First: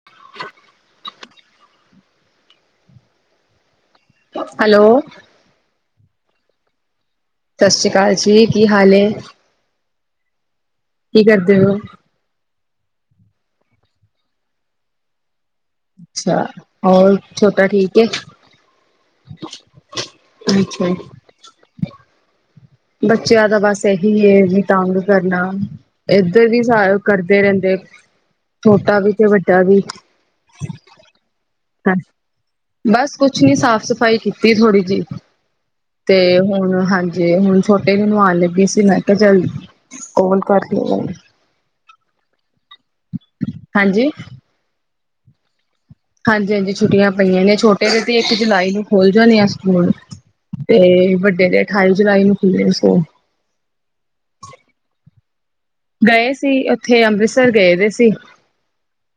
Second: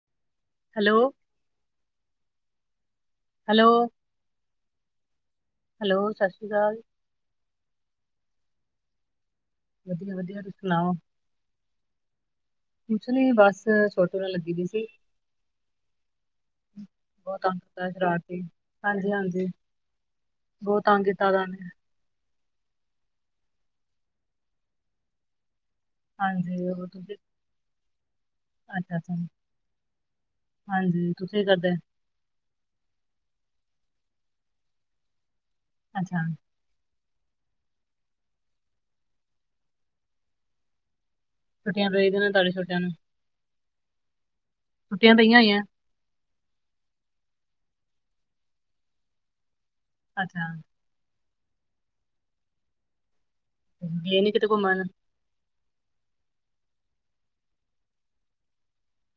[unintelligible] Hello. Hello, hello. Hello, ਸਸ ਰੀ ਕਾਲ। ਸਸ ਰੀ ਕਾਲ ਜੀ, ਕੀ ਹਾਲ ਏ? ਵਧੀਆ-ਵਧੀਆ, ਤੁਸੀਂ ਸੁਣਾਓ। ਕੀ ਕਰਦੇ ਓ? ਕੁਛ ਨੀ ਬਸ, ਛੋਟੂ ਨਾਲ ਲੱਗੀ ਈ ਸੀ। ਅੱਛਾ, ਹੋਰ ਬਹੁਤਾ ਛੋਟਾ ਹੁੰਦਾ ਠੀਕ ਏ? ਸ਼ਰਾਰਤੀ। ਹਾਂਜੀ-ਹਾਂਜੀ, ਬਹੁ ਅੱਛਾ, ਤੰਗ ਕੀਤਾ ਦਾ ਔਨੇ। ਬੱਚਿਆਂ ਦਾ ਬਸ ਏਹੀ ਏ ਵੀ ਤੰਗ ਕਰਨਾ, ਏਧਰ ਵੀ ਹਾਂਜੀ ਉਹ ਸਾਰ ਕਰ ਤੁਸੀਂ ਕਰਦੇ ਰਹਿੰਦੇ ਐ, ਅੱਛਾ ਛੋਟਾ ਵੀ ਅੱਛਾ ਤੇ ਵੱਡਾ ਵੀ। ਹਾਂਜੀ, ਤੁਸੀਂ ਕੀ ਕਰਦੇ ਐ। ਅੱਛਾ, ਬਸ ਕੁਛ ਨੀ ਸਾਫ਼ ਸਫ਼ਾਈ ਕੀਤੀ ਐ ਥੋੜੀ ਜੀ। ਤੇ ਅੱਛਾ ਹੁਣ, ਹਾਂਜੀ ਹੁਣ ਛੋਟੇ ਨੂੰ ਨਵਾਣ ਲੱਗੀ ਸੀ, ਮੈਂ ਕਿਆ ਚਲ ਕੋਲ ਕਰ ਲੀਏ। ਛੁਟੀਆਂ ਪਈ ਗੀਆਂ ਨਾ, ਤਾਡੇ ਛੋਟਿਆਂ ਨੂੰ। ਹਾਂਜੀ। ਛੁੱਟੀਆਂ ਪਈਆਂ ਹੋਈਐਂ। ਹਾਂਜੀ-ਹਾਂਜੀ, ਛੁੱਟੀਆਂ ਪਈਆਂ ਨੇ, ਛੋਟੇ ਦੇ ਤੇ ਇੱਕ ਜੁਲਾਈ ਨੂੰ ਖੁੱਲ ਜਾਣੇ ਆ ਸਕੂਲ। [inaudible] ਤੇ ਵੱਡੇ ਦੇ ਅਠਾਈ ਜੁਲਾਈ ਨੂੰ ਖੁਲਣੇ ਆ ਸਕੂਲ। ਗਏ ਨੀ ਕਿਤੇ ਘੁੰਮਣ? ਗਏ ਸੀ, ਉਥੇ ਅੰਮ੍ਰਿਤਸਰ ਗਏ ਦੇ ਸੀ।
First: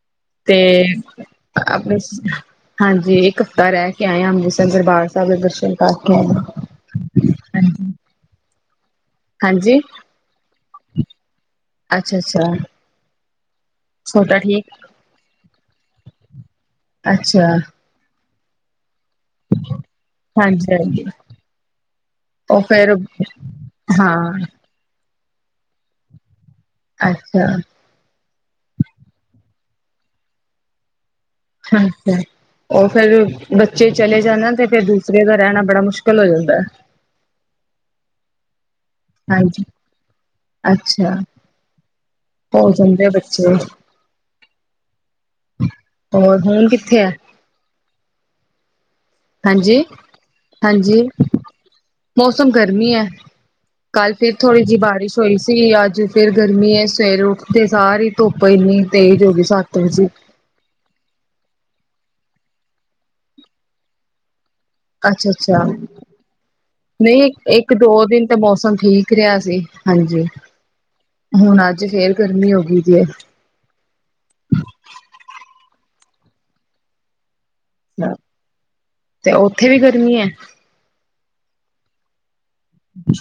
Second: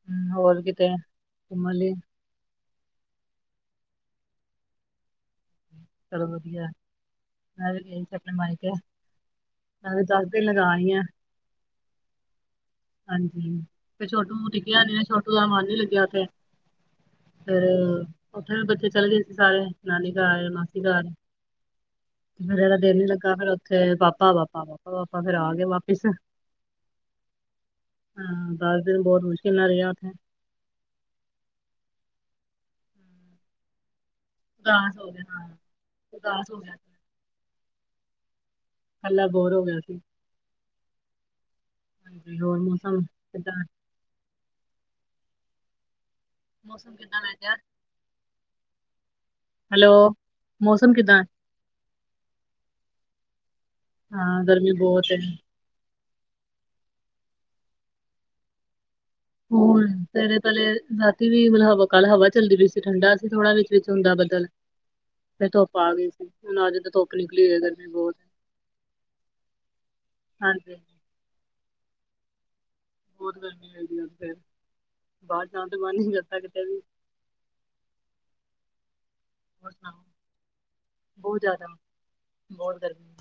ਹਮ, ਹੋਰ ਕਿਤੇ ਤੇ, ਘੁੰਮਣ ਲਈ ਆਪਣੇ ਹਾਂਜੀ, ਇੱਕ ਹਫ਼ਤਾ ਰਹਿ ਕੇ ਆਏ ਆਂ ਅੰਮ੍ਰਿਤਸਰ ਦਰਬਾਰ ਸਾਹੀਬ ਦੇ ਦਰਸ਼ਨ ਕਰਕੇ ਚਲੋ ਆਏ ਵਧੀਆ, ਹਾਂਜੀ ਨਾਲੇ ਆਪਣੇ ਮਨ 'ਚ, ਹਾਂਜੀ ਨਾਲੇ ਦੱਸ। ਤੇ ਲਗਾ ਲਈ ਆ। ਅੱਛਾ, ਅੱਛਾ। ਹਾਂਜੀ। ਤੇ ਛੋਟਾ ਛੋਟੂ ਠੀਕ ਟਿਕਿਆ ਨਹੀ, ਛੋਟੂ ਦਾ ਮਨ ਨੀ ਲੱਗਿਆ ਉਥੇ। ਅੱਛਾ ਫੇਰ, ਉੱਥੇ ਵੀ ਬੱਚੇ ਚਲੇ ਗਏ ਸੀ ਸਾਰੇ, ਨਾਨੀ ਘਰ, ਹਾਂਜੀ ਮਾਸੀ ਹਾਂਜੀ ਘਰ। ਉਹ ਫਿਰ ਫੇਰ ਦਿਲ ਨੀ ਲੱਗਾ ਫੇਰ ਉੱਥੇ, ਹਾਂ ਪਾਪਾ-ਪਾਪਾ ਪਾਪਾ ਪਾਪਾ ਫੇਰ ਆ ਗਏ ਵਾਪਿਸ। ਅੱਛਾ। ਹਾਂ, ਦਸ ਦਿਨ ਬਹੁਤ ਮੁਸ਼ਕਿਲ ਨਾ ਰਿਹਾ ਉੱਥੇ। ਅੱਛਾ-ਅੱਛਾ। ਉਹ ਫੇਰ ਬੱਚੇ ਚਲੇ ਜਾਂਦੇ ਤੇ, ਫੇਰ ਉਦਾਸ ਹੋ ਗਿਆ ਦੂਸਰੇ ਦਾ ਹਾਂ ਰਹਿਣਾ ਬੜਾ ਮੁਸ਼ਕਿਲ ਹੋ ਉਦਾਸ ਜਾਂਦਾ। ਗਿਆ ਕੱਲਾ ਬੋਰ ਹੋ ਹਾਂਜੀ, ਗਿਆ ਸੀ ਅੱਛਾ। ਹਾਂਜੀ ਹੋਰ ਹੋ ਮੌਸਮ ਜਾਂਦੇ ਆ ਬੱਚੇ। ਕਿੱਦਾਂ ਹੋਰ, ਹੁਣ ਮੌਸਮ ਕਿੱਥੇ ਹੈ? ਕਿੱਦਾਂ ਮੈਂ ਕਿਹਾ ਹਾਂਜੀ, ਹੈਲੋ ਮੌਸਮ ਹਾਂਜੀ ਕਿੱਦਾਂ ਮੌਸਮ ਗਰਮੀ ਹੈ। ਕੱਲ ਫਿਰ ਹਾਂ ਥੋੜ੍ਹੀ ਗਰਮੀ ਜਿਹੀ ਬਹੁਤ ਹੈ ਬਾਰਿਸ਼ ਹੋਈ ਸੀ। ਫਿਰ ਅੱਜ, ਫਿਰ ਗਰਮੀ ਐ, ਸਵੇਰੇ ਉੱਠਦੇ ਸਾਰ ਹੀ ਧੁੱਪ ਇੰਨੀ। ਤੇਜ਼ ਹੋ ਗਈ ਸੱਤ ਹੋਣ। ਵਜੇ ਕੱਲ, ਰਾਤੀ ਵੀ ਮਤਲਬ ਹਵਾ ਕਾਲ ਹਵਾ ਚੱਲਦੀ ਪੀ ਸੀ ਠੰਡਾ ਸੀ ਥੋੜਾ ਵਿੱਚ-ਵਿੱਚ ਹੁੰਦਾ ਬੱਦਲ। ਅੱਛਾ- ਫੇਰ ਅੱਛਾ ਧੁੱਪ ਆ ਗਈ ਸੀ ਹੁਣ ਅੱਜ ਤਾਂ ਧੁੱਪ ਨਹੀਂ, ਨਿਕਲੀ ਹੋਈ ਹੈ ਇੱਕ ਗਰਮੀ ਦੋ ਬਹੁਤ ਹੈ। ਦਿਨ ਤਾਂ ਮੌਸਮ ਠੀਕ ਰਿਹਾ ਸੀ ਹਾਂਜੀ, ਹਾਂਜੀ ਹੁਣ ਅੱਜ ਫੇਰ ਗਰਮੀ ਹੋ ਗਈ ਜੇ ਬਹੁਤ ਗਰਮੀ ਹੈਦੀ ਫਿਰ ਬਾਹਰ ਜਾਣ ਤੋਂ ਮਨ ਨੀ ਕਰਦਾ ਕਿਤੇ ਵੀ। ਤੇ ਉੱਥੇ ਹੋਰ ਵੀ ਸੁਣਾਓ ਗਰਮੀ ਹੈ। ਬਹੁਤ ਜ਼ਿਆਦਾ ਬਹੁਤ ਗਰਮੀ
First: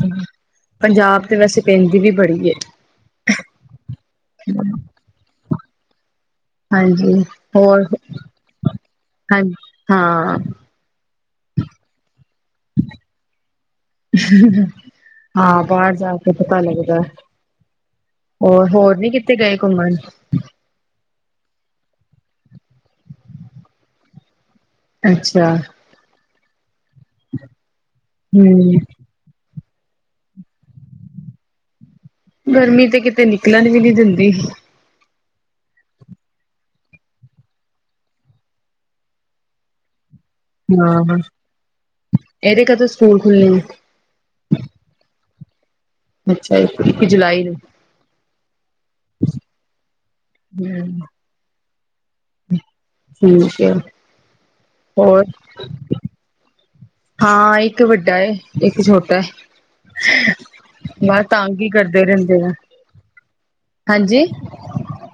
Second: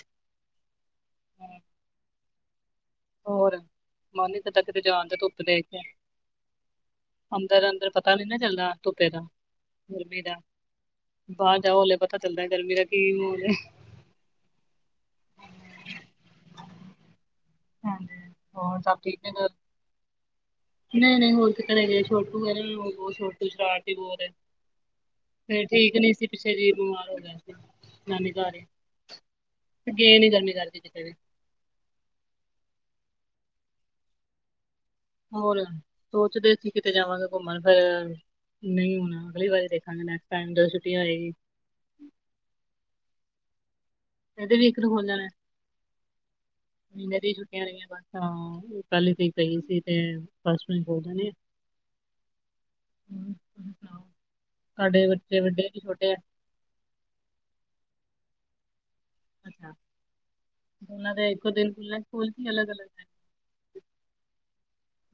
ਪੰਜਾਬ ਤੇ ਹੈ ਵੈਸੇ ਪੈਂਦੀ ਵੀ ਬੜੀ ਏ ਹੋਰ, ਮਨ ਨੀ ਕਰਦਾ ਕਿਤੇ ਜਾਣ ਦਾ, ਧੁੱਪ ਦੇਖ ਕੇ ਹਾਂਜੀ ਅੰਦਰ ਹੋਰ ਅੰਦਰ ਪਤਾ ਨੀ ਨਾ ਚੱਲਦਾ ਧੁੱਪੇ ਦਾ, ਹਾਂਜੀ ਗਰਮੀ ਦਾ ਹਾਂ ਬਾਹਰ ਜਾਓ ਹਲੇ ਪਤਾ ਚੱਲਦਾ ਗਰਮੀ ਦਾ ਕੀ ਹ ਹਾਂ, ਬਾਹਰ ਜਾ ਕੇ ਪਤਾ ਲੱਗਦਾ। ਹਾਂਜੀ ਹੋਰ, ਹੋਰ ਸਭ ਨੀ ਠੀਕ ਨੇ ਕਿਤੇ ਘਰ ਗਏ ਘੁੰਮਣ? ਨਹੀਂ -ਨਹੀਂ ਹੋਰ ਕਿਤੇ ਨਹੀ ਗਏ, ਛੋਟੂ ਹੈ ਨਾ ਬਹੁਤ ਛੋਟੂ ਸ਼ਰਾਰਤੀ ਬਹੁਤ ਅੱਛਾ ਫਿਰ ਠੀਕ ਨਹੀਂ ਸੀ, ਪਿੱਛੇ ਜੀ ਬਿਮਾਰ ਹੋ ਗਿਆ ਸੀ, ਨਾਨੀ ਘਰ ਹਮ ਗਏ ਨੀ ਗਰਮੀ ਕਰਕੇ ਕਿਤੇ ਵੀ। ਗਰਮੀ ਤੇ ਕਿਤੇ ਨਿਕਲਣ ਵੀ ਨੀ ਦਿੰਦੀ ਜਲਦੀ ਹੋਰ, ਸੋਚਦੇ ਸੀ ਕਿਤੇ ਜਾਵਾਂਗੇ ਘੁੰਮਣ ਫਿਰ ਨਹੀਂ, ਹੁਣ ਅਗਲੀ ਵਾਰੀ ਦੇਖਾਂਗੇ ਮੈ [unintelligible] ਇਹਦੇ ਕਤੋਂ ਸਕੂਲ ਖੁੱਲੇ ਨੇ ਇਹਦੇ ਵੀ, ਇੱਕ ਨੂੰ ਖੁੱਲ ਜਾਣਾ। ਅੱਛਾ ਇੱਕ, ਇੱਕ ਜੁਲਾਈ ਨੂੰ ਅੱਛਾ ਪਹਿਲੇ ਤੇ ਗਈ ਸੀ ਤੇ ਸਸ ਮੇਰੀ ਹਮ, ਬੋਲਦੀ ਠੀਕ ਆ, ਤੁਸੀਂ ਸੁਣਾਓ ਤੁਹਾਡੇ ਹੋਰ। ਬੱਚੇ ਵੱਡੇ ਕਿ ਛੋਟੇ ਆ ਹਾਂ ਇੱਕ ਵੱਡਾ ਹੈ ਇੱਕ ਛੋਟਾ ਅੱਛਾ ਹੈ। ਦੋਨਾਂ ਬਸ, ਦੇ ਇੱਕੋ ਤੰਗ ਹੀ ਦਿਨ ਖੁੱਲਣਾ ਕਰਦੇ ਸਕੂਲ ਰਹਿੰਦੇ ਕੀ ਆ, ਅਲੱਗ ਅਲੱਗ ਟਾਈਮ? ਹਾਂਜੀ।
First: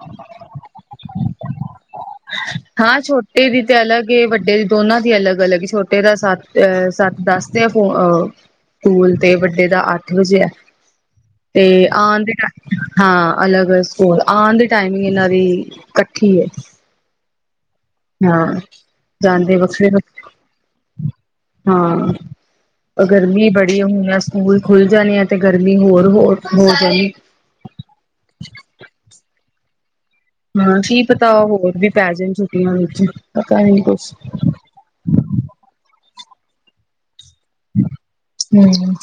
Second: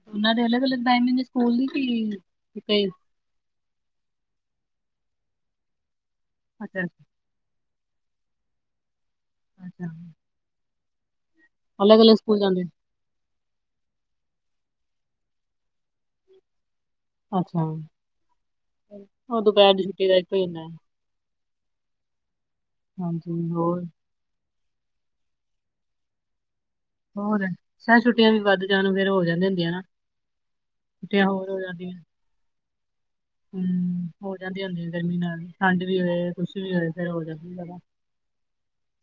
ਉਹਨਾਂ ਦੇ ਅਲੱਗ-ਅਲੱਗ ਟਾਇਮ ਹੋਲੀ ਤੇ ਹਾਂ ਛੋਟੇ ਦੀ ਤੇ ਅਲੱਗ ਏ, ਵੱਡੇ ਦੀ ਦੋਨਾਂ ਦੀ ਅਲੱਗ, ਅਲੱਗ, ਛੋਟੇ ਦਾ ਸਤ ਅੱਛਾ ਅਹ ਸੱਤ ਦਸ ਤੇ ਆ ਫੋ ਸਕੂਲ ਤੇ ਵੱਡੇ ਦਾ ਅੱਛਾ ਅੱਠ ਵਜੇ ਤੇ ਅਲੱਗ ਅਲੱਗ ਆਉਣ ਦੇ ਸਕੂਲ ਜਾਂਦੇ ਹਾਂ ਅਲੱਗ ਹੈ ਸਕੂਲ, ਆਉਣ ਦੀ ਟਾਈਮਿੰਗ ਇਹਨਾਂ ਦੀ ਇਕੱਠੀ ਹੈ ਅੱਛਾ। ਹਾਂ ਉਹ ਜਾਂਦੇ ਦੁਪਹਿਰ ਦੀ ਵਖ਼ਰੇ ਨੇ, ਛੁੱਟੀ ਦਾ ਇੱਕੋ ਹੀ ਹੁੰਦਾ ਹੈ ਹਾਂ ਹਾਂਜੀ ਗਰਮੀ ਹੋਰ ਬੜੀ ਹੋਣੀ ਆ, ਸਕੂਲ ਖੁੱਲ ਜਾਣੇ ਆ ਤੇ ਗਰਮੀ ਹੋਰ ਹੋ ਹੋ ਜਾਣੀ ਹੋਰ, ਸਾਈਦ ਛੁੱਟੀਆਂ ਵੀ ਵੱਧ ਜਾਣ, ਫੇਰ ਹੋ ਜਾਂਦੇ ਹੁੰਦੇ ਆ ਨਾ ਹਾਂ, ਕੀ ਪਤਾ ਹੋਰ ਵੀ ਪੈ ਜਾਣ, ਛੁੱਟੀਆਂ ਵਿੱਚ ਹੂ, ਪਤਾ ਨੀ ਕੁਛ। ਹੋ ਜਾਂਦੀਆਂ ਹੁੰਦੀਆਂ ਗਰਮੀ ਨਾਲ ਠੰਡ ਵੀ ਹੋਏ ਕੁਛ ਵੀ ਹੋਏ, ਫੇਰ ਹੋ ਜਾਂਦਾ ਜ਼ਰਾ ਹੂੰ।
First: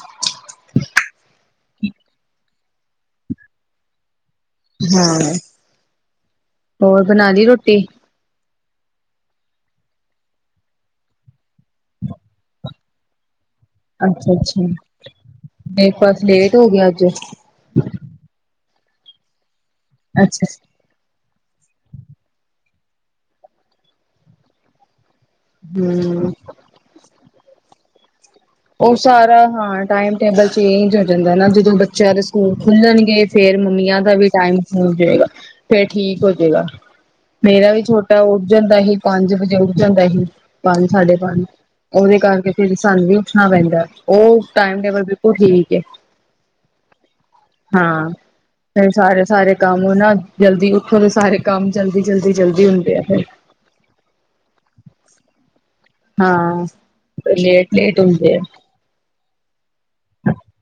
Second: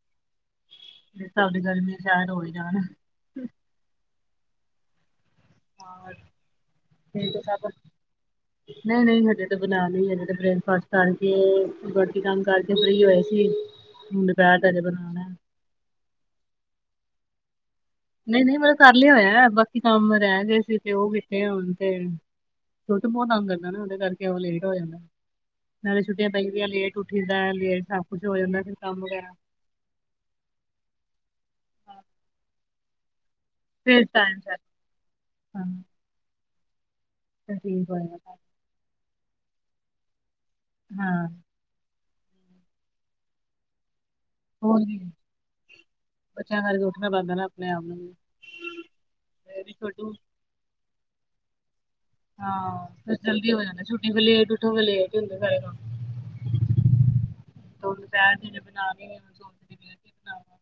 ਤੇ ਸਾਡੇ ਘਾਰ ਵੀ, ਸ਼ਾਇਦ ਹੋ ਈ ਜਾਣ ਹਾਂ, ਹਾਂ ਹੋਰ ਬਣਾ ਠੀਕ ਹੈ ਲੀ ਸਭ ਰੋਟੀ [unintelligible] ਨਹੀਂ ਨਹੀਂ ਹਜੇ ਤੇ ਬਣਾਨੀ, ਹਜੇ ਤੇ ਬ੍ਰੇਕਫਾਸਟ ਕਰਕੇ ਬਾਕੀ ਕੰਮ ਕਰਕੇ, ਫ੍ਰੀ ਹੋਏ ਸੀ ਹੁਣ ਅੱਛਾ ਦੁਪਹਿਰ ਅੱਛਾ, ਦਾ ਹਜੇ ਬਣਾਉਣਾ ਬ੍ਰੇਕਫਾਸਟ ਲੇਟ ਹੋ ਗਿਆ ਅੱਜ ਨਹੀਂ ਨਹੀਂ ਮੈਂ ਕਰ ਲਿਆ ਹੋਇਆ, ਬਾਕੀ ਕੰਮ ਰਹਿ ਅੱਛਾ ਗਏ ਸੀ ਤੇ ਓਹ ਸੁਤੇ ਹੋਣ ਤੇ ਫੇਰ, ਛੇਟੂ ਬਹੁਤ ਤੱਗ ਕਰਦੈ ਨਾ, ਉਹਦੇ ਕਰਕੇ ਓਹ ਲੇਟ ਹੋ ਜਾਂਦੈ। ਨਾਲੇ ਛੁੱਟੀਆਂ ਹੂੰ। ਪੈਂਦੀਆਂ, ਲੇਟ ਉੱਠੀ ਦਾ ਐ, ਲੇਟ ਸਭ ਕੁੱਛ ਹੋ ਜਾਂਦਾ। ਫਿਰ ਉਹ ਕੰਮ ਸਾਰਾ ਵਗੈਰਾ ਹਾਂ ਟਾਈਮ ਟੇਬਲ ਚੇਂਜ ਹੋ ਜਾਂਦਾ ਨਾ, ਜਦੋਂ ਬੱਚਿਆਂ ਦੇ ਸਕੂਲ ਖੁੱਲਣਗੇ ਫੇਰ ਮੰਮੀਆਂ ਫਿਰ ਦਾ ਵੀ ਟਾਈਮ ਸਿਰ ਹੋ ਜਾਏਗਾ, ਹਾਂ ਫੇਰ ਠੀਕ ਹੋਜੇਗਾ ਮੇਰਾ ਵੀ ਕੰਫਿਊਜ਼ ਹੋਏਗਾ ਛੋਟਾ ਉੱਠ ਜਾਂਦਾ ਸੀ, ਪੰਜ ਵਜੇ ਉੱਠ ਜਾਂਦਾ ਸੀ, ਪੰਜ ਸਾਢੇ ਹਾਂ ਪੰਜ ਉਹਦੇ ਕਰਕੇ ਫਿਰ ਸਾਨੂੰ ਵੀ ਉੱਠਣਾ ਪੈਂਦਾ, ਉਹ ਹੋਰ ਟਾਈਮ ਕੀ ਟੇਬਲ ਬਿਲਕੁਲ ਠੀਕ ਏ, ਬੱਚਿਆਂ ਕਰਕੇ ਉੱਠਣਾ ਪੈਂਦਾ ਨਾ ਆਪਣੇ ਆਪ ਨੂੰ ਵੀ ਹਾਂ। ਨਹੀਂ ਸਾਰੇ ਸਾਰੇ ਮੇਰੀ ਕੰਮ ਔ ਨਾ, ਛੋਟੂ ਜਲਦੀ ਉੱਠਨ ਦੇ ਸਾਰੇ ਕੰਮ ਜਲਦੀ ਜਲਦੀ ਜਲਦੀ ਹਾਂ ਹੁੰਦੇ ਆ ਫੇਰ ਫਿਰ ਜਲਦੀ ਹੋ ਜਾਂਣਾ, ਛੁੱਟੀ ਫੇਰ ਲੇਟ ਉੱਠੋ, ਫੇਰ ਲੇਟ ਹੀ ਹੁੰਦੇ ਸਾਰੇ ਕਮ ਹਾਂ ਲੇਟ ਲੇਟ ਦ ਹੁੰਦੇ ਦਪਹਿਰ ਆ ਜੇ ਬਣਾਗੀ ਐ, ਹੁਣ ਸੋਚਦੀ ਪਈ ਆਂ, ਕਿ ਬਣਾਵਾਂ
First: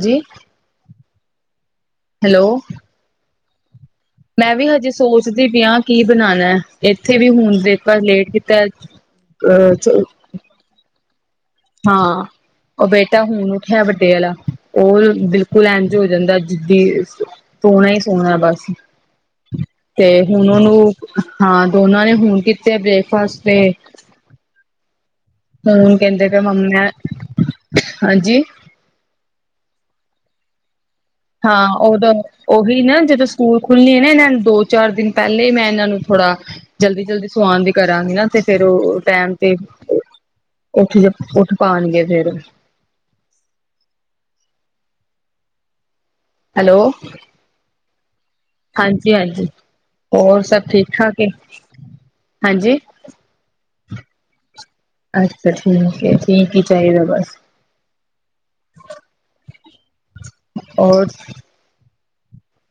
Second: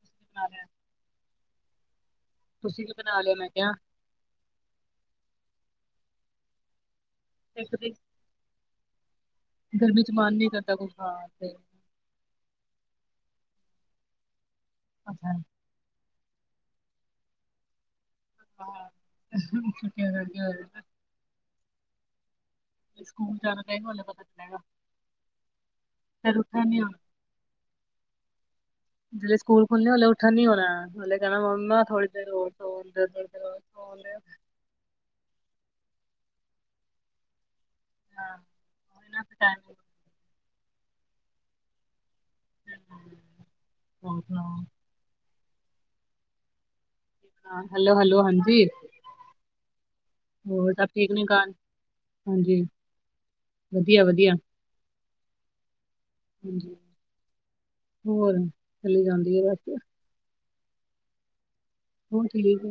ਤੁਸੀਂ ਕੀ ਬਣਾ ਲਿਆ ਹੈਲੋ ਛਿਟ ਬਣਾ ਲੋ, ਮੈਂ ਕਿਹਾ ਮੈਂ ਵੀ ਹਜੇ ਸੋਚਦੀ ਪਿਆ, ਕੀ ਬਣਾਉਣਾ, ਇੱਥੇ ਵੀ ਹੁਣ ਇੱਕ ਤੇ ਦੇਖਾਂ ਲੇਟ ਤੇ ਗਰਮੀ ਚ ਮਨ ਨੀ ਕਰਦਾ, ਕੁਛ ਖਾਣ ਤੇ। ਹਾਂ ਉਹ ਬੇਟਾ ਹੁਣ ਉਠਿਆ ਵੱਡੇ ਆਲਾ, ਉਹ ਅੱਛਾ ਬਿਲਕੁਲ ਐਨ ਜੋ ਹੋ ਜਾਂਦਾ ਹੈ ਜਿੱਦੀ ਸੋਣਾ ਹੀ ਸੋਣਾ ਬਸ, ਹਾਂ ਤੇ ਛੁੱਟੀਆਂ ਕਰਕੇ ਹੁਣ ਹੋਇਆ ਉਹਨੂੰ, ਹਾਂ ਦੋਨਾਂ ਨੇ ਹੁਣ ਕੀ ਸਕੂਲ ਜਾਣਾ ਪਏਗਾ, ਉਦੋ ਪਤਾ ਚਲੇਗਾ ਤਾਂ ਹੁਣ ਕਹਿੰਦੇ ਪਏ, ਮੰਮਾ ਮੈਂ, ਹਾਂਜੀ ਜ਼ਿਲ੍ਹੇ ਸਕੂਲ ਖੁੱਲ੍ਹਣੇ, ਉੱਠਣ ਨੀ ਹੋਣਾ ਉਹਲੇ ਕਹਿਣਾ ਹਾਂ, ਮੰਮਾ ਥੋੜੀ ਉਦੋਂ ਦੇਰ ਹੋਰ ਸੋ ਉਹੀ ਥੋੜੀ ਨਾ ਜਦੋਂ ਦੇਰ ਸਕੂਲ ਹੋਰ ਸੋ ਖੁੱਲਣੇ, ਏਨਾ ਹੋਰ ਇਹਨਾਂ ਨੇ ਦੋ ਚਾਰ ਦਿਨ ਪਹਿਲੇ ਹੀ ਮੈਂ ਇਹਨਾਂ ਨੂੰ ਥੋੜਾ, ਜਲਦੀ ਜਲਦੀ ਸਵਾੜ ਦੀ ਕਰਾਂਗੇ ਨਾ, ਤੇ ਫੇਰ ਉਹ ਟੈਮ ਤੇ ਉੱਠ ਉੱਠ ਪਾਉਣਗੇ ਫੇਰ। ਹੋਰ ਸੁਣਾਓ ਹੈਲੋ ਹਾਂ, ਹੈਲੋ ਹੈਲੋ ਹਾਂਜੀ ਹਾਂਜੀ ਹਾਂਜੀ, ਹੋਰ ਸਭ ਠੀਕ ਠਾਕ ਏ ਹਾਂਜੀ ਵਧੀਆ ਵਧੀਆ ਅੱਛਾ ਠੀਕ ਹੈ, ਠੀਕ ਹੀ ਹਾਂਜੀ ਚਾਹੀਦਾ ਬਸ। ਹੋਰ ਚਲੀ ਜਾਂਦੀ ਹੈ ਬਸ ਔਰ। ਹੁਣ ਠੀਕ ਹੈ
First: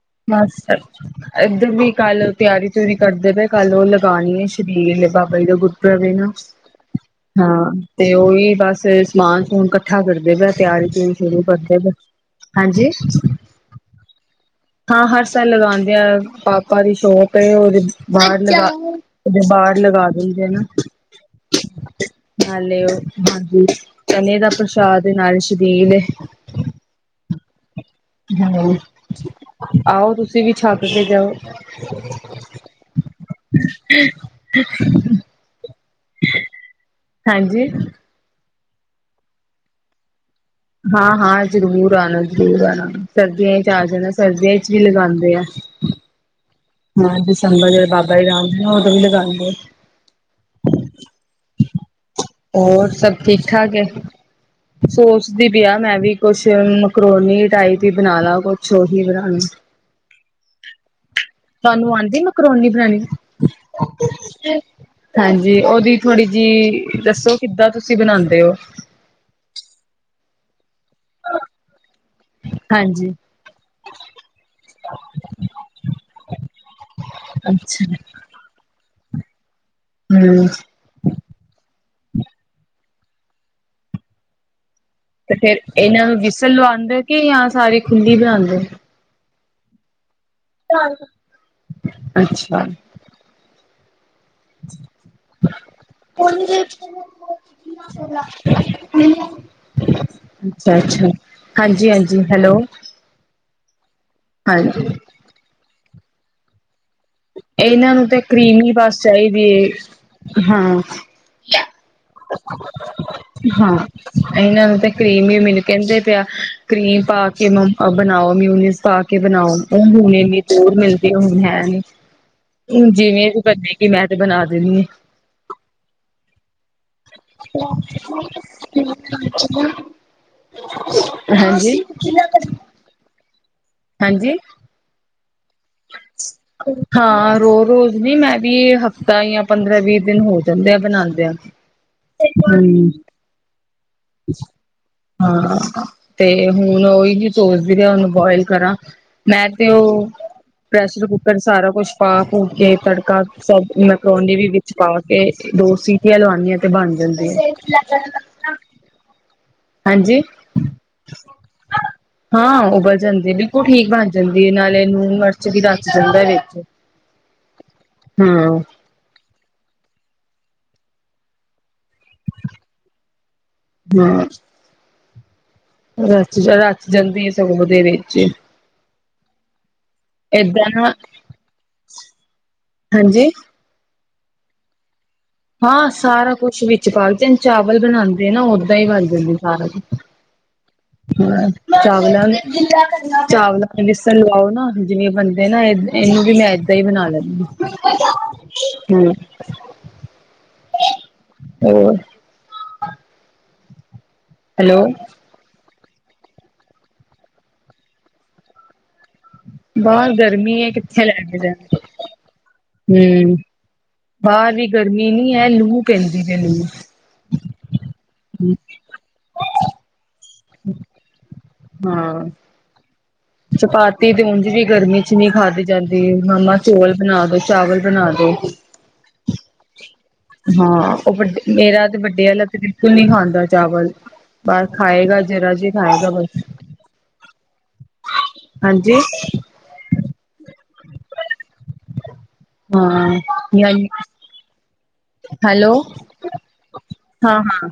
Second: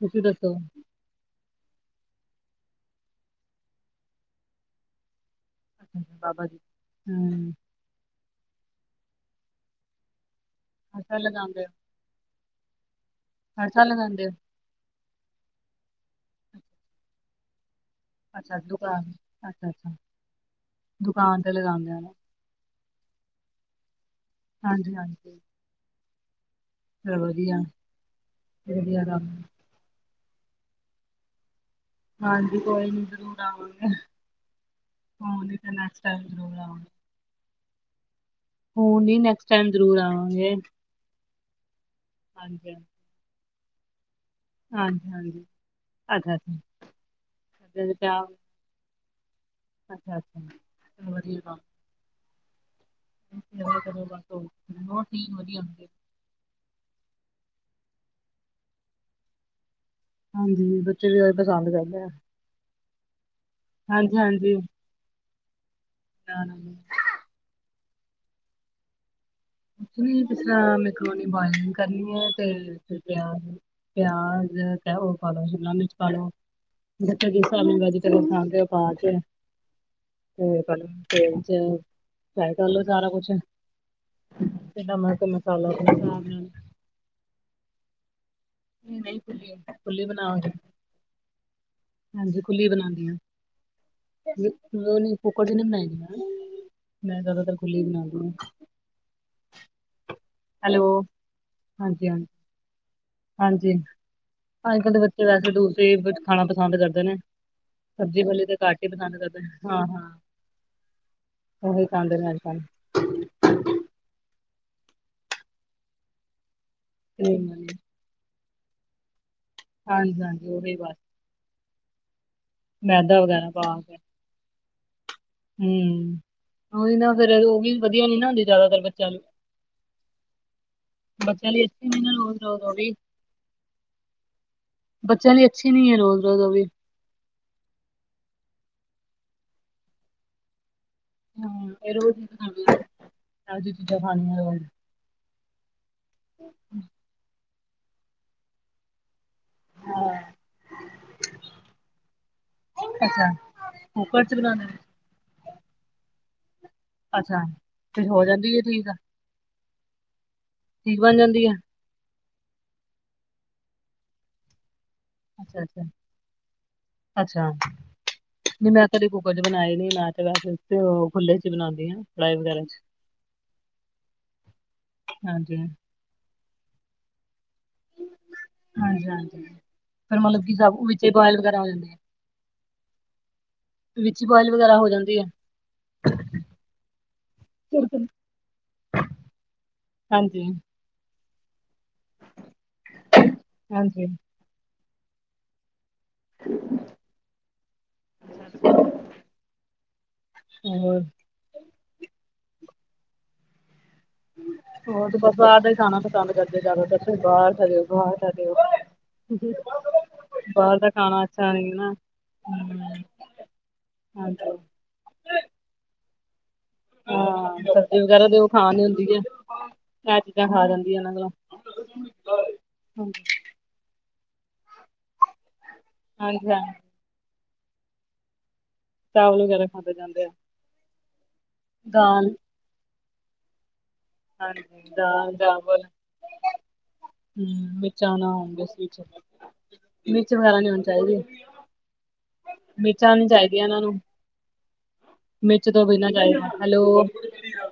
ਤੁਸੀਂ ਦੱਸੋ [unintelligible] ਇੱਧਰ ਵੀ ਕੱਲ ਤਿਆਰੀ ਤਿਉਰੀ ਕਰਦੇ ਪਏ ਕੱਲ ਉਹ ਲਗਾਣੀ ਹੈ ਸ਼ਬੀਲ। ਬਾਬਾ ਜੀ ਦਾ ਅੱਛਾ ਗੁਰਪੁਰਬ ਹੈ ਅੱਛਾ, ਨਾ ਬਾਬਾ ਜੀ ਹੂੰ ਹਾਂ। ਤੇ ਉਹੀ ਬਸ ਸਮਾਨ ਸਮੂਨ ਇਕੱਠਾ ਕਰਦੇ ਪਏ ਤਿਆਰੀ ਹਰ ਤਿਉਰੀ ਸਾਲ ਸ਼ੁਰੂ ਲਗਾਉਂਦੇ ਹੋ ਕਰਦੇ ਪਏ। ਹਾਂਜੀ। ਹਰ ਸਾਲ ਲਗਾਉਂਦੇ ਹੋ। ਹਾਂ ਹਰ ਸਾਲ ਲਗਾਂਦੇ ਆ ਪਾਪਾ ਦੀ ਸ਼ੋਪ ਹੈ ਉਹਦੇ ਬਾਹਰ ਅੱਛਾ ਦੁਕਾਨ ਲਗਾ ਅੱਛਾ ਬਾਹਰ ਅੱਛਾ ਲਗਾ ਦਿੰਦੇ ਹਨ ਨਾ। ਦੁਕਾਨ ਤੇ ਲਗਾਉਂਦੇ ਹੋ ਨਾ ਨਾਲੇ ਔ ਹਾਂਜੀ ਚਨੇ ਦਾ ਹਾਂਜੀ ਪ੍ਰਸ਼ਾਦ ਏ, ਨਾਲੇ ਹਾਂਜੀ ਸ਼ਬੀਲ ਏ। ਚਲੋ ਵਧੀਆ। ਹੈਲੋ, ਵਧੀਆ ਕੰਮ ਆਓ ਤੁਸੀਂ ਵੀ ਛੱਤ ਤੇ ਜਾਓ। ਹਾਂਜੀ ਕੋਈ ਨੀ ਜਰੂਰ ਆਵਾਂਗੇ ਰੂਣ ਨਹੀਂ ਤਾਂ ਟੈਕਸਟ ਟਾਇਮ ਜ਼ਰੂਰ ਆਵਾਂਗੇ। ਹਾਂਜੀ। ਹੁਣ ਨੀ ਨੈਕਸਟ ਟਾਈਮ ਜਰੂਰ ਆਵਾਂਗੇ। ਹਾਂ ਹਾਂ ਜ਼ਰੂਰ ਆਉਣਾ ਜ਼ਰੂਰ ਹਾਂਜੀ ਹਾਂਜੀ। ਆਣਾ ਸਰਦੀਆਂ ਚਾਰ ਜਾਣਾ ਸਰਦੀਆਂ ਚ ਵੀ ਹਾਂਜੀ, ਲਗਾਂਦੇ ਆ। ਹਾਂਜੀ, ਅੱਛਾ, ਅੱਛਾ। ਹਾਂ ਦਸੰਬਰ ਜਦ ਬਾਬਾ ਜੀ [unintelligible] ਦੇ ਨਾ ਉਦੋਂ ਵੀ ਲਗਾਉਂਦੇ। ਅੱਛਾ ਅੱਛਾ [unintelligible] ਹੋਰ ਸਭ ਠੀਕ ਠਾਕ ਸੇਵਾ ਐ ਕਰੋ ਬਸ ਹੋਰ ਠੀਕ ਸੋਚਦੀ ਵਧੀਆ ਪਈ ਆ ਹੁੰਦੇ। ਮੈਂ ਵੀ ਕੁਛ ਮਕਰੋਨੀ ਟਾਈਪ ਹੀ ਬਣਾ ਲਾ ਕੁਛ ਓਹੀ ਬਣਾਉਣਾ। ਹਾਂਜੀ ਬੱਚੇ ਵੀ ਏਹੀ ਪਸੰਦ ਕਰਦੇ ਆ। ਕਰੋਨੀ ਫਰਾਣੀ ਹਾਂਜੀ ਹਾਂਜੀ ਹਾਂਜੀ ਉਹਦੀ ਥੋੜੀ ਨਾ ਨਾ ਜਿਹੀ ਦੱਸੋ ਕਿੱਦਾਂ ਤੁਸੀਂ ਬਣਾਉਂਦੇ ਹੋ। ਮੈਕਰੋਨੀ ਬੋਇਲਿੰਗ ਕਰਨੀ ਹੈ। ਤੇ ਫਿਰ ਹਾਂਜੀ ਪਿਆਜ ਪਿਆਜ ਤੇ ਉਹ ਪਾ ਲੋ ਸ਼ਿਮਲਾ ਮਿਰਚ ਪਾਲੋ ਅੱਛਾ [unintelligible] ਪਾ 'ਚ ਤੇਲ, ਹੂੰ। ਤੇਲ 'ਚ ਫਰਾਈ ਕਰ ਲੋ ਸਾਰਾ ਕੁਛ। ਤੇ ਨਮਕ ਤੇ ਫੇਰ ਮਸਾਲਾ ਆਪਣੇ ਇਹਨਾਂ ਨੂੰ ਹਿਸਾਬ ਨਾਲ ਵਿਸਲ ਲਵਾਉਂਦੇ ਕਿ ਜਾਂ ਸਾਰੀ ਖੁੱਲੀ ਬਣਾਉਂਦੇ ਨਹੀਂ ਨਹੀਂ ਖੁਲੀ ਬਣਾਉਗੇ। [unintelligible] ਹਾਂਜੀ ਅੱਛਾ ਖੁੱਲੀ ਬਣਾਉਂਦੀ ਆ। ਮੈਕਰੋਨੀ ਕੁਕਰ ਚ ਨੀ ਬਣਾਈਦੀ ਮੈਂ ਜ਼ਿਆਦਾਤਰ ਖੁਲੀ ਬਨਾਨੀ ਆ ਅੱਛਾ ਹੈਲੋ ਅੱਛਾ ਹਾਂਜੀ ਹਾਂਜੀ ਹੈਲੋ। ਹਾਂਜੀ ਅੱਜ ਹਾਂਜੀ ਕੱਲ੍ਹ ਦੇ ਬੱਚੇ ਵੈਸੇ ਦੂਸਰੇ ਵਿੱਚ ਖਾਣਾ ਪਸੰਦ ਕਰਦੇ ਨੇ। ਇਹਨਾਂ ਨੂੰ ਤਾਂ ਸਬਜ਼ੀ ਵਾਲੇ ਤੇ ਕਰੀਮੀ ਘੱਟ ਹੀ ਬਸ ਪਸੰਦ ਕਰਦੇ ਚਾਹੀਦੀ ਨੇ। ਹਾਂ ਹਾਂ ਹੈ ਹਾਂ ਉਹੀ ਖਾਂਦੇ ਨੇ ਅੱਜ ਕੱਲ੍ਹ। ਹਾਂ ਇਹਨਾਂ ਨੂੰ ਤਾਂ ਕਰੀਮ ਵੀ ਮਿਲ ਕਹਿੰਦੇ ਪਿਆ ਕਰੀਮ ਪਾ ਕੇ ਬਣਾਓ ਮੀਨਉਸ ਪਾ ਕੇ ਬਣਾਓ ਉਹ ਹੁਣ ਹਾਂਜੀ ਇੰਨੀ ਹਾਂਜੀ ਦੂਰ ਉਹੀ ਬਸ ਮਿਲਦੀ ਹੁਣ ਹੈ ਨੀ। ਮੈਦਾ ਜਿਵੇਂ ਇਹ ਵਗੈਰਾ ਕਰੀ ਕਿ ਮੈਂ ਤੇ ਬਣਾ ਦੇਣੀਦੀ ਹੈ। ਹੁੰ ਉਹੀ ਨਾ ਫ਼ਿਰ ਉਹ ਵੀ ਵਧੀਆ ਨੀ ਨਾ ਹੁੰਦੀ ਜ਼ਿਆਦਾਤਰ ਬੱਚਿਆਂ ਲਈ। [unintelligible] ਬੱਚਿਆ ਲਈ ਹਾਂਜੀ। ਅਛੀ ਨੀ ਓ ਵੀ। ਹਾਂਜੀ। ਬੱਚਿਆਂ ਲਈ ਅੱਛੀ ਨਹੀਂ ਹੈ ਰੋਜ਼ ਰਜ਼ ਉਹ ਵੀ। ਹਾਂ ਰੋ ਰੋਜ਼ ਨੀ ਮੈਂ ਵੀ ਹਫ਼ਤਾ ਜਾਂ ਪੰਦਰਾਂ ਵੀਹ ਦਿਨ ਹੋ ਜਾਂਦੇ ਆ ਬਣਾਣ। [unintelligible] ਹਾਂ ਤੇ ਹੁਣ ਉਹੀ ਸੋਚਦੀ ਪਈ ਆ ਹੁਣ ਮੈ ਉਹਨੂੰ ਬੋਇਲ ਕਰਾਂ ਮੈ ਤੇ ਓ ਪ੍ਰੈਸ਼ਰ ਕੁੱਕਰ ਸਾਰਾ ਕੁਛ ਪਾ ਪੁ ਕੇ ਤੜਕਾ ਅੱਛਾ ਸਭ ਕੁੱਕਰ ਚ ਮੈਕਰੋਨੀ ਵੀ ਬਣਾਉਂਦੇ ਵਿੱਚ ਨੇ ਪਾ ਇਹ ਦੋ ਸੀਟੀਆਂ ਲਵਾਨੇ ਆ ਤੇ ਬਣ ਜਾਂਦੇ। ਕਹਿੰਦੀ ਠੀਕ ਆ। ਹਾਂਜੀ। ਠੀਕ ਬਣ ਜਾਂਦੀ ਆ। ਹਾਂ ਉਬਲ ਜਾਂਦੀ ਬਿਲਕੁਲ ਠੀਕ ਬਨ ਜਾਂਦੀ। ਨਾਲ ਇਹਨੂੰ ਮਰਚ ਵੀ ਅੱਛਾ ਅੱਛਾ ਰਚ ਜਾਂਦਾ ਵਿੱਚ। ਅੱਛਾ ਹੂੰ ਨਹੀਂ ਮੈਂ ਕਦੇ ਕੁੱਕਰ ਚ ਬਣਾਏ ਨੀ। ਮੈ ਤੇ ਵਸ ਖੁੱਲੇ ਚ ਬਨਾਨੀ ਹਾਂ ਕੜਾਈ ਵਗੈਰਾ ਚ' ਹਾਂ। ਹਾਂਜੀ। ਰਚ ਰਚ ਜਾਂਦੀ ਆ। ਸਗੋਂ ਓਦੇ ਵਿਚ ਹਾਂਜੀ - ਹਾਂਜੀ। ਫਿਰ ਮਤਲਬ ਕਿ ਏਦਾਂ ਸਭ ਨਾ ਵਿੱਚ ਬੁਆਇਲ ਵਗੈਰਾ ਹੋ ਜਾਂਦੇ ਆਂ। ਹਾਂਜੀ ਵਿੱਚ ਬੋਇਲ ਵਗੈਰਾ ਹੋ ਜਾਂਦੀ ਹੈ। ਹਾਂ ਸਾਰਾ ਕੁਛ ਵਿੱਚ ਪਾਕੇ ਜ ਚਾਵਲ ਬਣਾਉਂਦੇ ਆ ਨਾ। ਓਦਾਂ ਹੀ ਵੱਜ ਜਾਂਦੇ ਸਾਰਾ ਕੁ ਹਾਂਜੀ। ਹ ਚਾਵਲਾਂ ਚਾਵਲਾਂ ਹਾਂਜੀ ਬੇਸਣ ਲਵਾਓ ਨਾ। ਜਿਵੇਂ ਬਣਦੇ ਨਾ। ਇਹਨੂੰ ਵੀ ਮੈਂ ਏਦਾਂ ਹੀ ਬਨਾ ਲੈਂਦੀ ਆ। ਹਮ ਹੋਰ। ਹੋਰ। ਹੈਲੋ ਹੋਰ ਤੇ ਬਸ ਬਾਹਰ ਦਾ ਖਾਣਾ ਪਸੰਦ ਕਰਦੇ। ਦਾਸੀਂ ਬਾਹਰ ਜਾ ਜਾਓ -ਬਾਹਰ ਜਾਓ। ਬਾਹਰ ਗਰਮੀ ਹੈ ਬਾਹਰ ਦਾ ਕਿੱਥੇ ਲੈ ਖਾਣਾ ਕੇ ਅੱਛਾ ਨਹੀਂ ਜਾਣਾ ਨਾ। ਹੂੰ ਬਾਹਰ ਵੀ ਗਰਮੀ ਨਹੀਂ। ਹੈ ਲੂ ਪੈਂਦੀ ਹੈ ਮੈਨੂੰ ਹਾਂ ਸਬਜ਼ੀ ਵਗੈਰਾ ਤੇ ਉਹ ਖਾ ਨੀ ਹੁੰਦੀ ਆ। ਇਹਰ ਚੀਜ਼ਾਂ ਖਾ ਜਾਂਦੀਆਂ ਇਹਨਾਂ ਕੋਲੋਂ। ਹਾਂ। ਹਾਂਜੀ। ਚਪਾਤੀ ਦੀ ਉੂੰਜ ਵੀ ਗਰਮੀ ਚ ਨ ਖਾਧੀ ਜਾਂਦੀ। ਹਾਂਜੀ ਮਾਮਾ ਹਾਂ ਚੋਲ ਬਣਾ ਦਿਓ ਚਾਵਲ ਬਣਾ ਦਿਓ ਹੀ। ਚਾਵਲ ਵਗੈਰਾ ਖਾਂਦੇ ਜਾਂਦੇ ਆ। ਹਾਂ ਉਹ ਵੱਡੇ ਮੇਰਾ ਤੇ ਵੱਡੇ ਦਾਲ ਵਾਲਾ ਤੇ ਬਿਲਕੁਲ ਨਹੀਂ। ਖਾਂਦਾ ਚਾਵਲ ਬਸ ਹਾਂਜੀ ਖਾਏਗਾ। ਦਾਲ ਜਰਾ ਜੀ ਚਾਵਲ ਖਾਏਗਾ ਬਸ ਹਮ ਮਿਰਚਾਂ ਨਾ ਹੋਨ ਹਾਂਜੀ [unintelligible] ਮਿਰਚ ਵਗੈਰਾ ਨੀ ਹੋਣੀ ਚਾਹੀਦੀ। [unintelligible] ਹੋਨੀ ਹਾਂ ਚਾਹੀਦੀਆਂ ਇਹਨਾਂ ਯਾਨੀ ਨੂੰ ਮਿਰਚ ਹੈਲੋ ਤੋਂ ਬਨਾਂ ਚਦਾ ਹੈਲੋ। ਹਾਂ ਹਾਂ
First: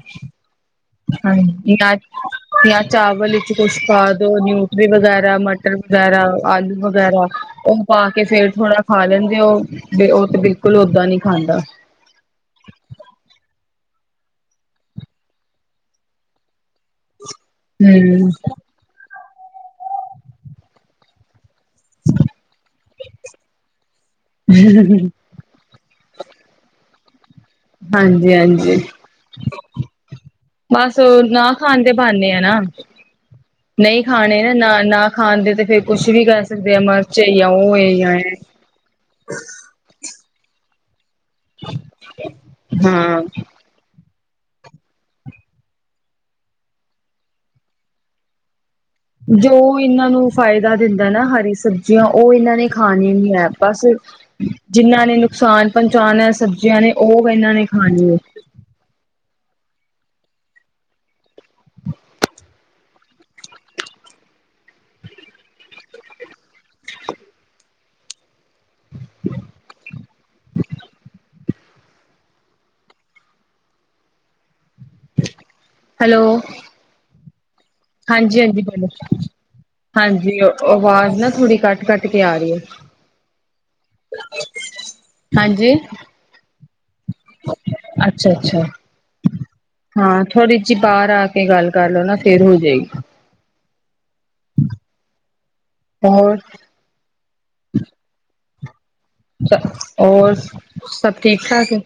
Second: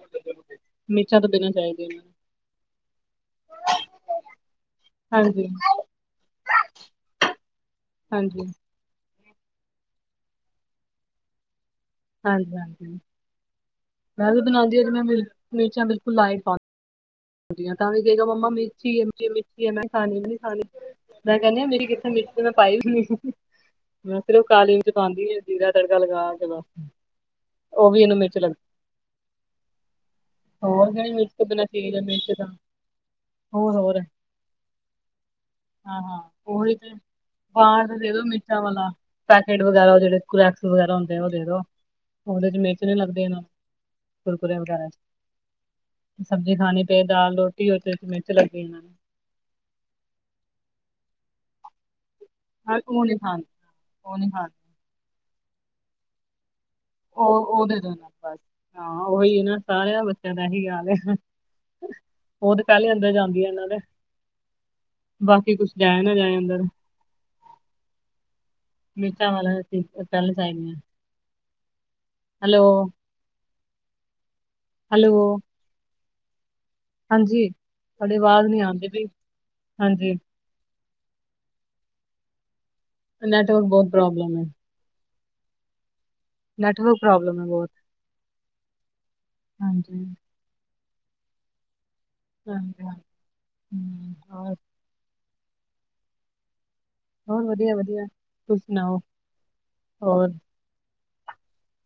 ਮਿਰਚਾਂ ਤੋਂ ਬਿਨਾਂ ਹਾਂਜੀ। ਚਾਹੀਦੀ ਜਾਂ ਇਹਨਾਂ ਨੂੰ - ਜਾਂ ਚਾਵਲ ਵਿੱਚ ਕੁਛ ਖਾ ਦੋ ਨਿਊਟਰੀ ਵਗੈਰਾ ਹਾਂਜੀ, ਮਟਰ ਵਗੈਰਾ ਆਲੂ ਵਗੈਰਾ। ਉਹ ਪਾ ਕੇ ਹਾਂਜੀ, ਫੇਰ ਥੋੜਾ ਖਾ ਲੈਂਦੇ ਹੋ। 'ਤੇ ਉਹ 'ਤੇ ਬਿਲਕੁਲ ਓਦਾਂ ਨੀ ਖਾਂਦਾ। ਹਾਂਜੀ - ਹਾਂਜੀ। ਮੈਂ ਵੀ ਬਣਾਉਂਦੀ ਹ। ਮੈਂ ਮਿਰਚਾਂ ਬਿਲਕੁਲ ਲਾਈ ਤਾਂ ਵੀ ਕ ਹਮ ਮੰਮਾ ਮਿੱਠੀ ਹੈ ਮਠੀਏ। ਮੈਂ ਖਾਣੀ ਵੀ ਨੀ ਖਾਣੀ ਮੈਂ ਕਹਿੰਦੀ ਮੇਰੀ। ਕਿਸੇ ਮਿੱਟੀ ਮੈਂ ਪਾਈ ਵੀ ਨੀ। ਮੈਂ ਫਿਰ ਕਾਲੀ 'ਚ ਪਾਂਦੀ ਏ। ਗਾ ਤੜਕਾ ਲਗਾ ਕਿਲ। ਹਾਂਜੀ - ਹਾਂਜੀ। ਹੋਰ ਬਸ ਕਿਹੜੀ ਉਹ ਮਿਰਚ ਤੋਂ ਨਾ ਖਾਣ। ਤੇ ਪਾਉਦੇ ਆ ਨਾ। ਹੋ। ਨਹੀਂ ਖਾਣੇ ਨਾ ਨਾ ਨਾ ਖਾਨਦੇ। ਤੇ ਫੇਰ ਹਾਂ ਕੁਛ ਹਾਂ ਵੀ ਕਰ ਸਕਦੇ ਆ। ਮਰਚ ਯਾ ਉਹ ਹੈ ਯਾ। ਪੈਕਕੇਟ ਵਗੈਰਾ। ਜਿਹੜੇ ਕੈਕਸ ਵਗੈਰਾ। ਹਾਂ [unintelligible] ਚ ਸਬਜ਼ੀ ਖਾਣੀ ਪਏ ਦਾਲ ਰੋਟੀ ਉਹਦੇ ਵਿੱਚ ਮਿਰਚ ਲੱਗੇ ਨਾਂ। ਜੋ ਇਹਨਾਂ ਨੂੰ ਫਾਇਦਾ ਦਿੰਦਾ ਨਾ ਹਰੀ ਸਬ। ਜਿ ਉਹ ਇਹਨਾਂ ਨੇ ਹਾਂ ਉਹ ਖਾਣੇ ਨਹੀਂ ਵੀ ਖਾਂਦੇ ਹੈ ਬਸ। ਉਹ ਨਹੀਂ ਖਾਂਦੇ ਜਿੰਨਾਂ ਨੇ ਨੁਕਸਾਨ ਪਹੁੰਚਾਣਾ ਸਬਜ਼ੀਆਂ ਨੇ ਉਹ ਇਹਨਾਂ ਨੇ ਦੇ ਦੋ ਇਹਨਾਂ ਖਾਣੀ ਹੈ। ਨੂੰ ਬਸ ਹਾਂ ਉਹੀ ਹੈ ਨਾ, ਸਾਰਿਆਂ ਬੱਚਿਆਂ ਦਾ ਇਹੀ ਹਾਲ ਏ ਉਹ ਤੇ ਪਹਿਲੇ ਅੰਦਰ ਜਾਂਦੀ ਆ ਇਹਨਾਂ ਦੇ। ਬਾਕੀ ਕੁੱਛ ਜਾਏ ਨਾ ਜਾਏ ਅੰਦਰ ਮੀਟਾਂ ਵਾਲਾਸੀ ਪਹਿਲੇ ਚਾਹੀਦੇ ਆ। Hello hello! ਹੈਲੋ, ਹਾਂਜੀ ਤੁਹਾਡੀ ਆਵਾਜ਼ ਨਹੀਂ ਹਾਂਜੀ-ਹਾਂਜੀ ਆਉਂਦੀ ਬੋਲੋ, ਪਈ ਹਾਂਜੀ ਆਵਾਜ਼ ਨਾ, ਥੋੜ੍ਹੀ ਕੱਟ -ਕੱਟ ਕੇ ਆ ਰਹੀ ਹੈ ਨੈਟਵਰਕ ਬਹੁਤ ਪ੍ਰੋਬਲਮ ਹਾਂਜੀ ਨੈਟਵਰਕ ਪ੍ਰੋਬਲਮ। ਹੈ ਬਹੁਤ ਅੱਛਾ-ਅੱਛਾ, ਹਾਂਜੀ ਹਾਂ ਥੋੜੀ ਜਿਹੀ ਬਾਹਰ ਆ ਕੇ ਗੱਲ ਕਰ ਲਓ ਨਾ ਫੇਰ ਹਾਂ ਹੋ ਹਾਂ ਜਾਏਗੀ ਹਮ ਆ [unintelligible] ਹੋਰ ਹੋਰ ਵਧੀਆ ਵਧੀਆ, ਤੁਸੀ ਸੁਣਾਓ ਚੱਲ, ਹੋਰ ਸਭ ਠੀਕ ਠਾਕ ਹੈ।